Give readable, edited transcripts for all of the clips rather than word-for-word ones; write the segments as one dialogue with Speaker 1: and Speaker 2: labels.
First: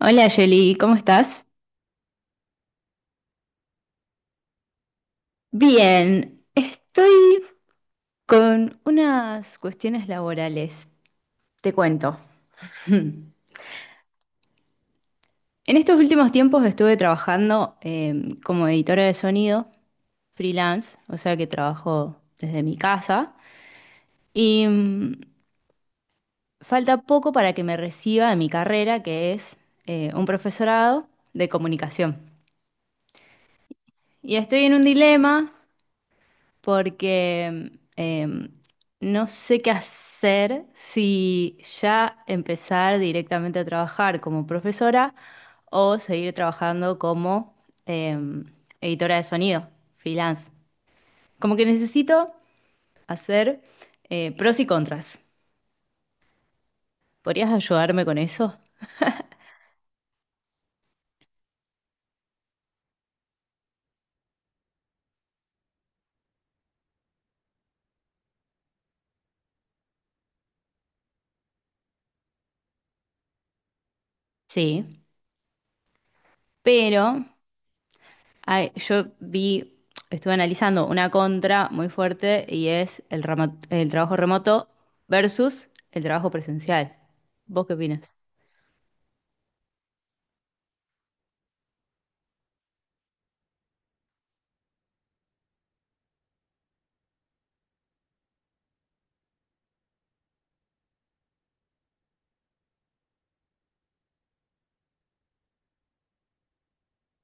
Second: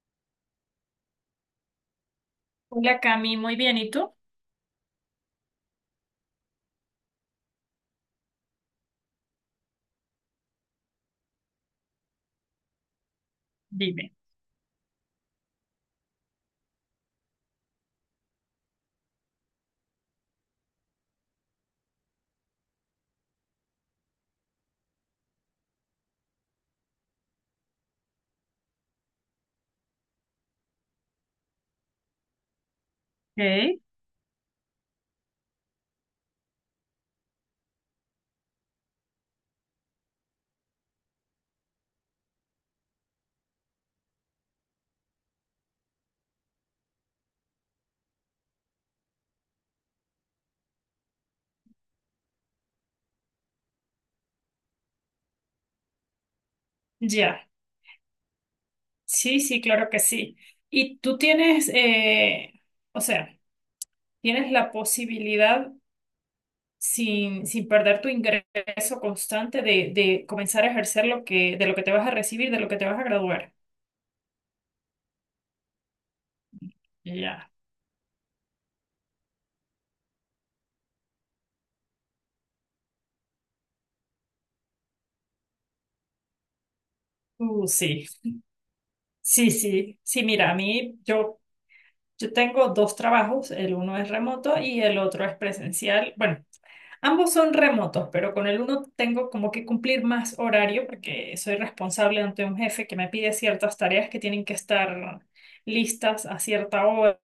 Speaker 1: Hola Yoli, ¿cómo estás?
Speaker 2: Hola Cami, muy bien. ¿Y tú?
Speaker 1: Bien, estoy con unas cuestiones laborales. Te cuento.
Speaker 2: Dime.
Speaker 1: En estos últimos tiempos estuve trabajando como editora de sonido, freelance, o sea que trabajo desde mi casa. Y falta poco para que me reciba de mi carrera, que es un profesorado de comunicación.
Speaker 2: Ok.
Speaker 1: Y estoy en un dilema porque no sé qué hacer si ya empezar directamente a trabajar como profesora o seguir trabajando como em, editora de sonido, freelance. Como que necesito hacer pros y contras.
Speaker 2: Ya,
Speaker 1: ¿Podrías ayudarme con eso?
Speaker 2: sí, sí, claro que sí. Y tú tienes, o sea, tienes la posibilidad, sin perder tu ingreso constante, de comenzar a ejercer de lo que te vas a recibir, de lo que te vas a graduar.
Speaker 1: Sí, pero...
Speaker 2: Ya.
Speaker 1: Ay, yo vi, estuve analizando una contra muy fuerte y es el trabajo remoto versus el trabajo presencial. ¿Vos qué
Speaker 2: Sí,
Speaker 1: opinas?
Speaker 2: sí, sí. Sí, mira, a mí, yo tengo dos trabajos, el uno es remoto y el otro es presencial. Bueno, ambos son remotos, pero con el uno tengo como que cumplir más horario porque soy responsable ante un jefe que me pide ciertas tareas que tienen que estar listas a cierta hora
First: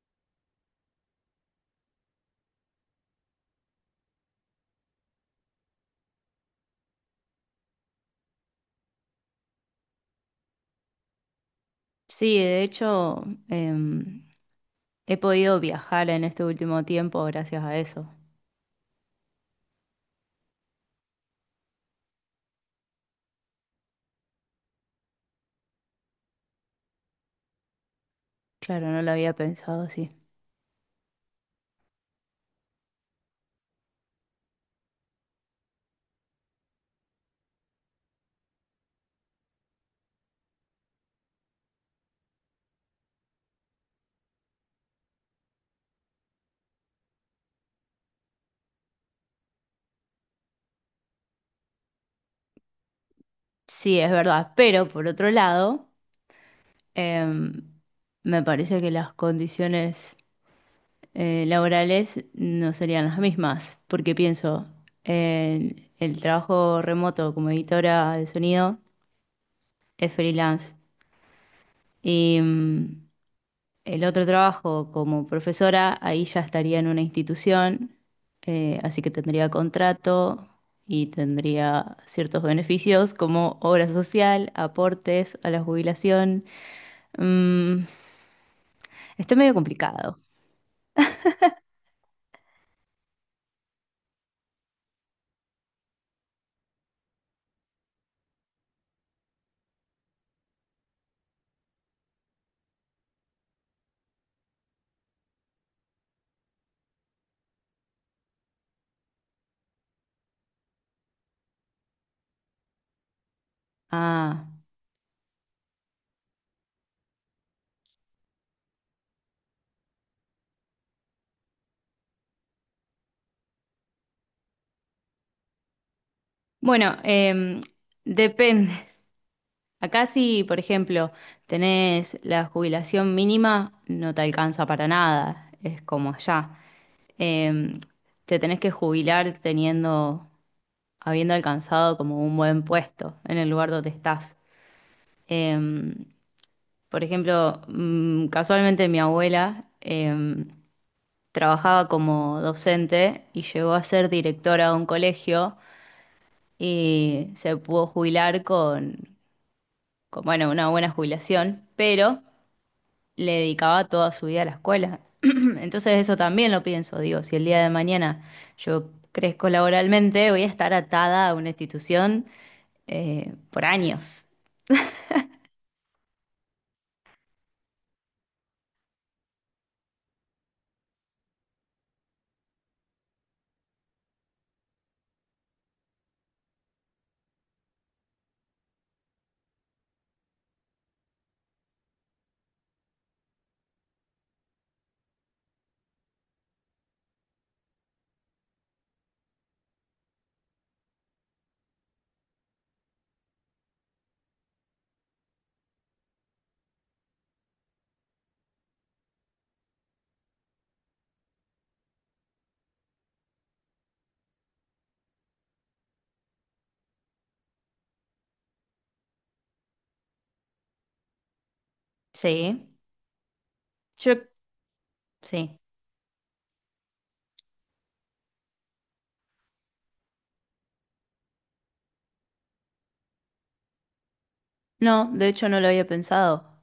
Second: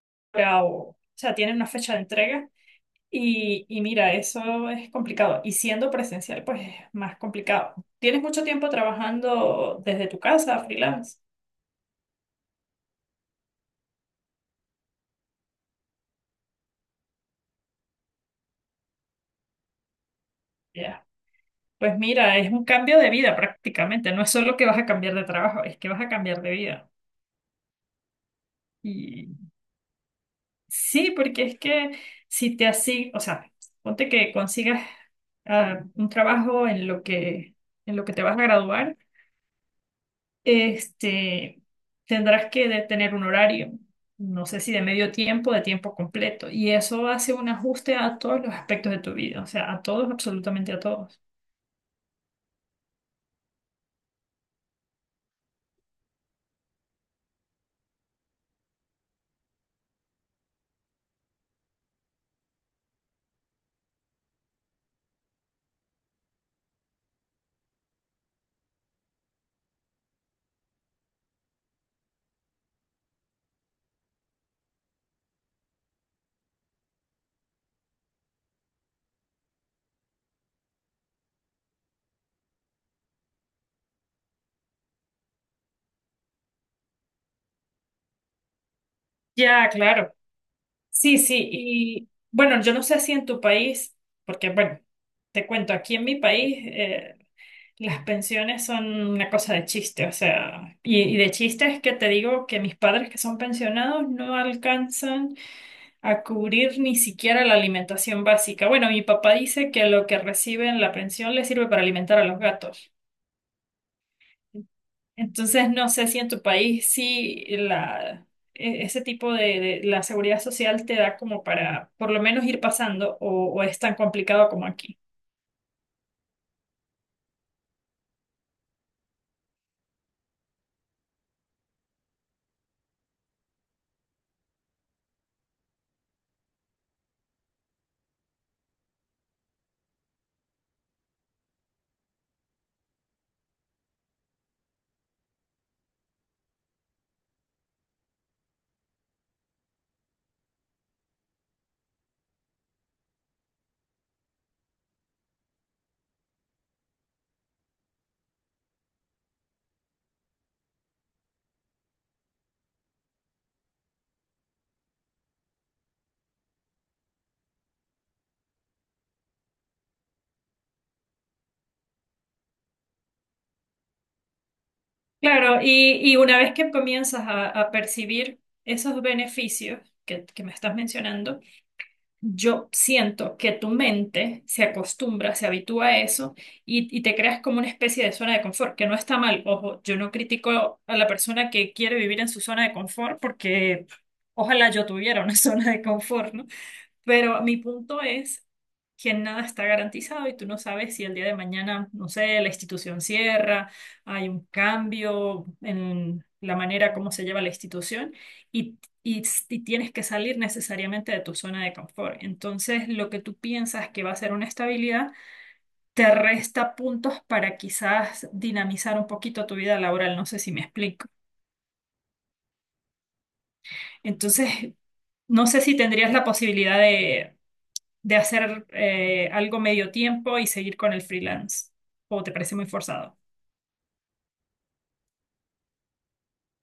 Speaker 2: o sea, tienen una fecha de entrega. Y mira, eso es complicado. Y siendo presencial, pues es más complicado. ¿Tienes mucho tiempo trabajando desde tu casa, freelance?
Speaker 1: Sí, de hecho, em, he podido viajar en este último tiempo gracias a eso.
Speaker 2: Ya. Pues mira, es un cambio de vida prácticamente. No es solo que vas a cambiar de trabajo, es que vas a cambiar de vida.
Speaker 1: Claro, no lo había pensado así.
Speaker 2: Sí, porque es que si te así, o sea, ponte que consigas un trabajo en lo que te vas a graduar, este, tendrás que tener un horario, no sé si de medio tiempo, de tiempo completo, y eso hace un ajuste a todos los aspectos de tu vida, o sea, a todos, absolutamente a todos.
Speaker 1: Sí, es verdad, pero por otro lado, em, me parece que las condiciones laborales no serían las mismas, porque pienso en el trabajo remoto como editora de sonido es freelance, y el otro trabajo como profesora, ahí ya estaría en una institución, así que tendría contrato y tendría ciertos beneficios como obra social, aportes a la jubilación. Mm, Está medio
Speaker 2: Ya, claro.
Speaker 1: complicado.
Speaker 2: Sí, sí, y bueno, yo no sé si en tu país, porque bueno, te cuento, aquí en mi país, las pensiones son una cosa de chiste, o sea, y de chiste es que te digo que mis padres que son pensionados no alcanzan a cubrir ni siquiera la alimentación básica. Bueno, mi papá dice que lo que recibe en la pensión le sirve para alimentar a los gatos.
Speaker 1: Ah,
Speaker 2: Entonces, no sé si en tu país sí ese tipo de la seguridad social te da como para por lo menos ir pasando o es tan complicado como aquí.
Speaker 1: bueno, depende. Acá si, por ejemplo, tenés la jubilación mínima, no te alcanza para nada, es como allá. Em, Te tenés que jubilar teniendo, habiendo alcanzado como un buen puesto en el lugar donde estás. Em, por ejemplo, casualmente mi abuela trabajaba como docente y llegó a ser directora de un colegio y se pudo jubilar con, bueno, una buena jubilación, pero le dedicaba toda su vida a la escuela. Entonces eso también lo pienso, digo, si el día de mañana yo crezco laboralmente, voy a estar atada a una institución por años.
Speaker 2: Claro, y una vez que comienzas a percibir esos beneficios que me estás mencionando, yo siento que tu mente se acostumbra, se habitúa a eso y te creas como una especie de zona de confort, que no está mal. Ojo, yo no critico a la persona que quiere vivir en su zona de confort porque ojalá yo tuviera una zona de confort, ¿no? Pero mi punto es que nada está garantizado y tú no sabes si el día de mañana, no sé, la institución cierra, hay un cambio en la manera como se lleva la institución y, y, y tienes que salir necesariamente de tu zona de confort. Entonces, lo que tú piensas que va a ser una estabilidad te resta puntos para quizás dinamizar un poquito tu vida laboral. No sé si me explico.
Speaker 1: Sí, yo
Speaker 2: Entonces, no
Speaker 1: sí.
Speaker 2: sé si tendrías la posibilidad de hacer algo medio tiempo y seguir con el freelance? ¿O te parece muy forzado?
Speaker 1: No, de hecho no lo había pensado.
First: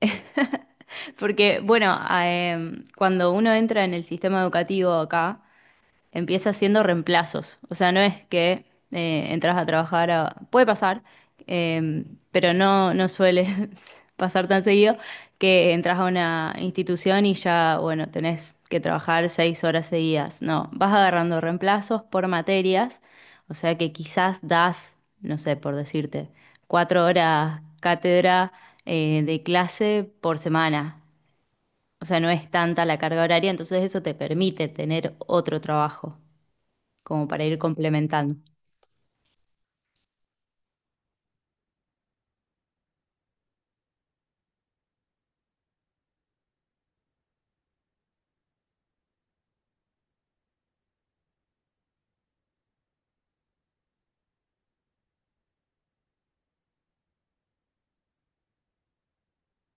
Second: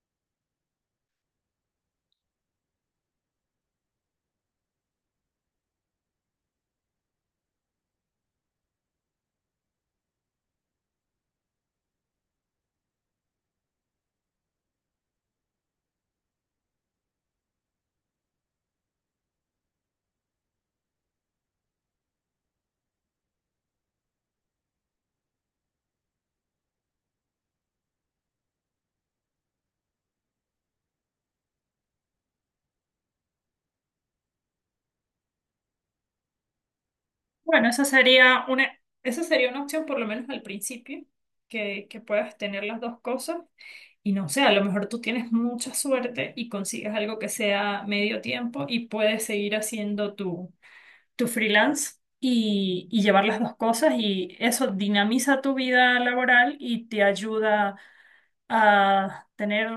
Speaker 1: Porque, bueno, cuando uno entra en el sistema educativo acá, empieza haciendo reemplazos. O sea, no es que entras a trabajar a... Puede pasar, eh, pero no, no suele pasar tan seguido que entras a una institución y ya, bueno, tenés que trabajar 6 horas seguidas. No, vas agarrando reemplazos por materias, o sea que quizás das, no sé, por decirte, 4 horas cátedra de clase por semana. O sea, no es tanta la carga horaria, entonces eso te permite tener otro trabajo como para ir
Speaker 2: Bueno, esa
Speaker 1: complementando.
Speaker 2: sería una, esa sería una opción por lo menos al principio, que puedas tener las dos cosas. Y no sé, a lo mejor tú tienes mucha suerte y consigues algo que sea medio tiempo y puedes seguir haciendo tu freelance y llevar las dos cosas y eso dinamiza tu vida laboral y te ayuda a tener,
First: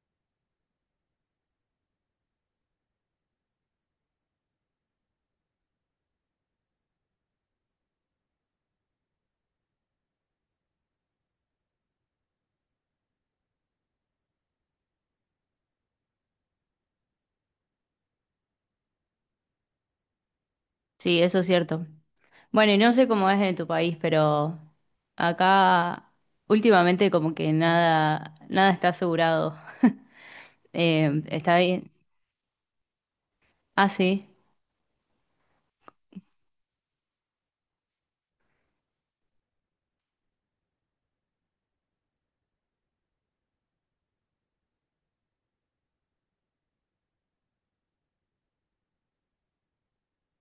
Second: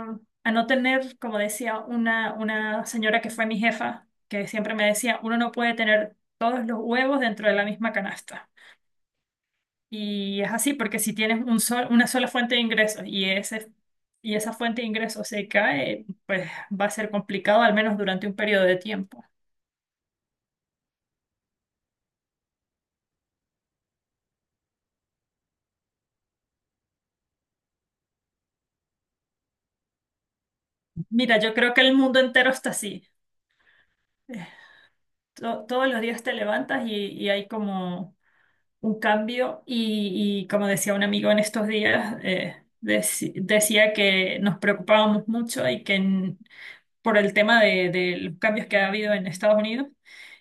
Speaker 2: a no tener, como decía una señora que fue mi jefa, que siempre me decía, uno no puede tener todos los huevos dentro de la misma canasta. Y es así, porque si tienes una sola fuente de ingresos y esa fuente de ingresos se cae, pues va a ser complicado, al menos durante un periodo de tiempo.
Speaker 1: Sí, eso es cierto. Bueno, y no sé cómo es en tu país, pero acá últimamente como que nada, nada está asegurado.
Speaker 2: Mira, yo
Speaker 1: Está
Speaker 2: creo que
Speaker 1: bien.
Speaker 2: el mundo entero está así.
Speaker 1: Ah, sí,
Speaker 2: To todos los días te levantas y hay como un cambio y como decía un amigo en estos días, decía que nos preocupábamos mucho y que por el tema de los cambios que ha habido en Estados Unidos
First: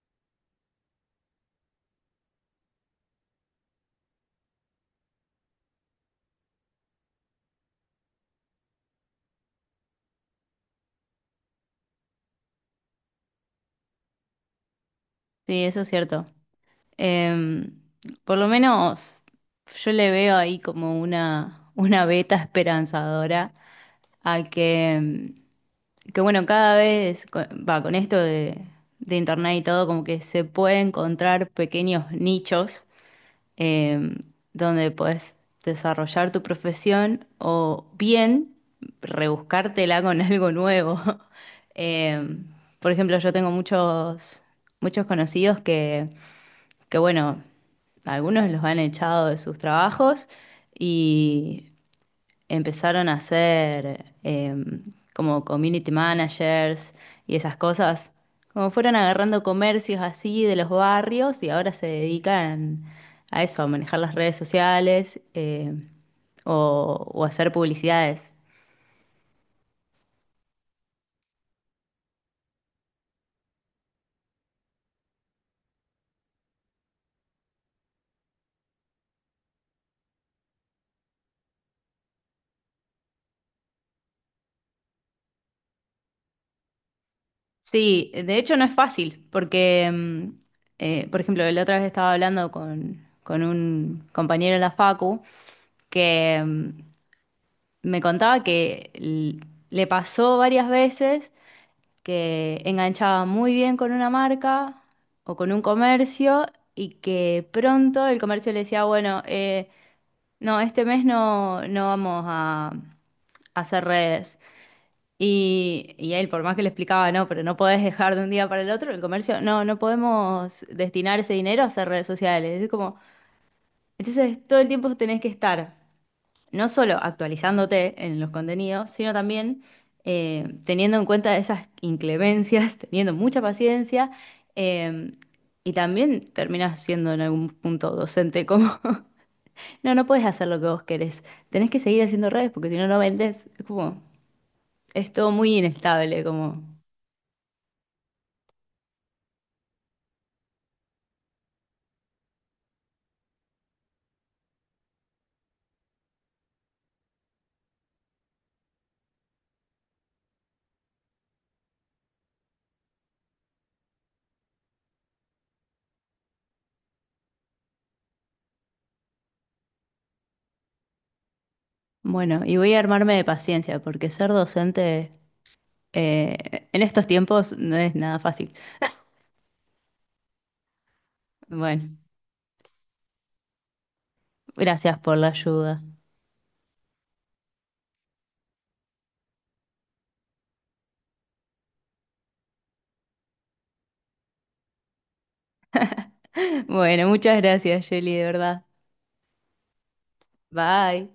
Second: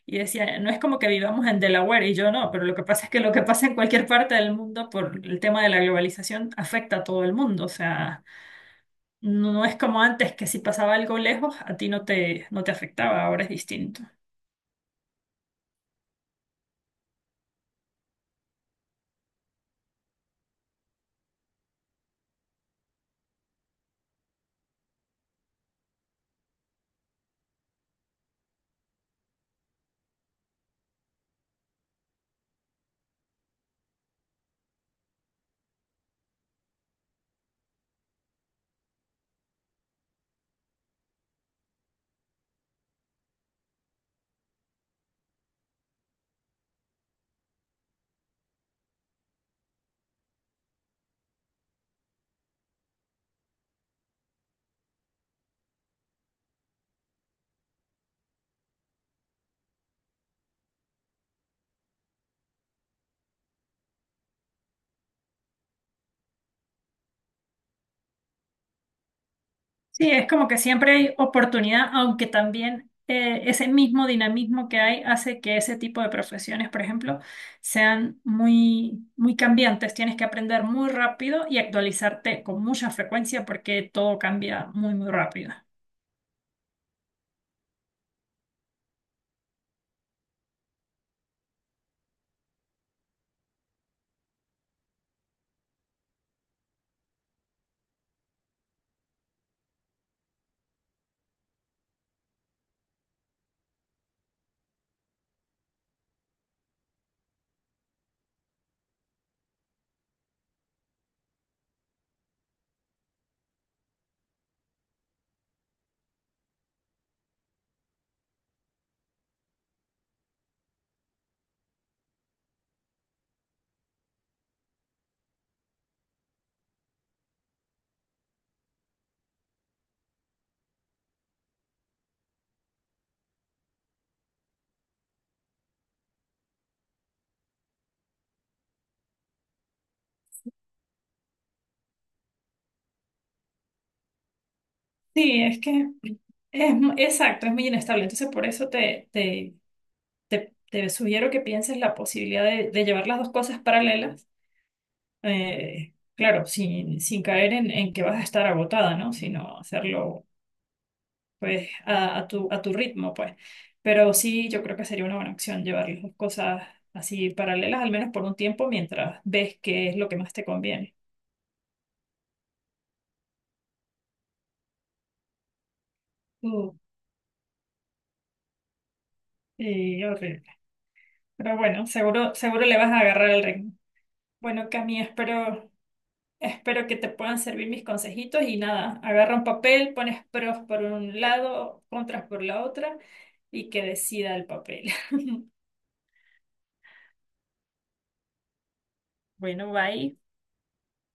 Speaker 2: y decía, no es como que vivamos en Delaware y yo no, pero lo que pasa es que lo que pasa en cualquier parte del mundo por el tema de la globalización afecta a todo el mundo, o sea, no es como antes que si pasaba algo lejos, a ti no te afectaba, ahora es distinto.
Speaker 1: sí, eso es cierto. Eh, por lo menos yo le veo ahí como una veta esperanzadora a que bueno, cada vez con, va, con esto de internet y todo, como que se puede encontrar pequeños nichos eh, donde podés desarrollar tu profesión o bien rebuscártela con algo nuevo. Eh, por ejemplo, yo tengo muchos, muchos conocidos que, bueno, algunos los han echado de sus trabajos y empezaron a hacer como community managers y esas cosas. Como fueron agarrando comercios así de los barrios y ahora se dedican a eso, a manejar las redes sociales o hacer publicidades.
Speaker 2: Sí, es como que siempre hay oportunidad, aunque también ese mismo dinamismo que hay hace que ese tipo de profesiones, por ejemplo, sean muy, muy cambiantes. Tienes que aprender muy rápido y actualizarte con mucha frecuencia porque todo cambia muy, muy rápido.
Speaker 1: Sí, de hecho no es fácil porque, por ejemplo, la otra vez estaba hablando con un compañero en la facu que me contaba que le pasó varias veces que enganchaba muy bien con una marca o con un comercio y que pronto el comercio le decía, bueno, no, este mes no, no vamos a hacer redes. Y él, por más que le explicaba, no, pero no podés dejar de un día para el otro, el comercio, no, no podemos destinar ese dinero a hacer redes sociales. Es como, entonces todo el tiempo tenés que estar no solo actualizándote en los contenidos, sino también teniendo en cuenta esas inclemencias, teniendo mucha paciencia, eh, y también terminas siendo en algún punto docente como... No, no puedes hacer lo que vos querés, tenés que seguir haciendo redes porque si no, no vendés. Es como, es todo
Speaker 2: Sí,
Speaker 1: muy
Speaker 2: es que
Speaker 1: inestable, como...
Speaker 2: exacto, es muy inestable. Entonces, por eso te sugiero que pienses la posibilidad de llevar las dos cosas paralelas. Eh, claro, sin caer en que vas a estar agotada, ¿no? Sino hacerlo pues a tu ritmo, pues. Pero sí, yo creo que sería una buena opción llevar las dos cosas así paralelas, al menos por un tiempo, mientras ves qué es lo que más te conviene.
Speaker 1: Bueno, y voy a armarme de paciencia porque ser docente
Speaker 2: Uh,
Speaker 1: en estos tiempos no es nada fácil.
Speaker 2: y horrible. Pero bueno,
Speaker 1: Bueno,
Speaker 2: seguro, seguro le vas a agarrar el ritmo. Bueno,
Speaker 1: gracias
Speaker 2: Cami,
Speaker 1: por la ayuda.
Speaker 2: espero que te puedan servir mis consejitos y nada, agarra un papel, pones pros por un lado, contras por la otra y que decida el papel.
Speaker 1: Bueno, muchas gracias, Jelly, de verdad.
Speaker 2: Bueno, bye.
Speaker 1: Bye.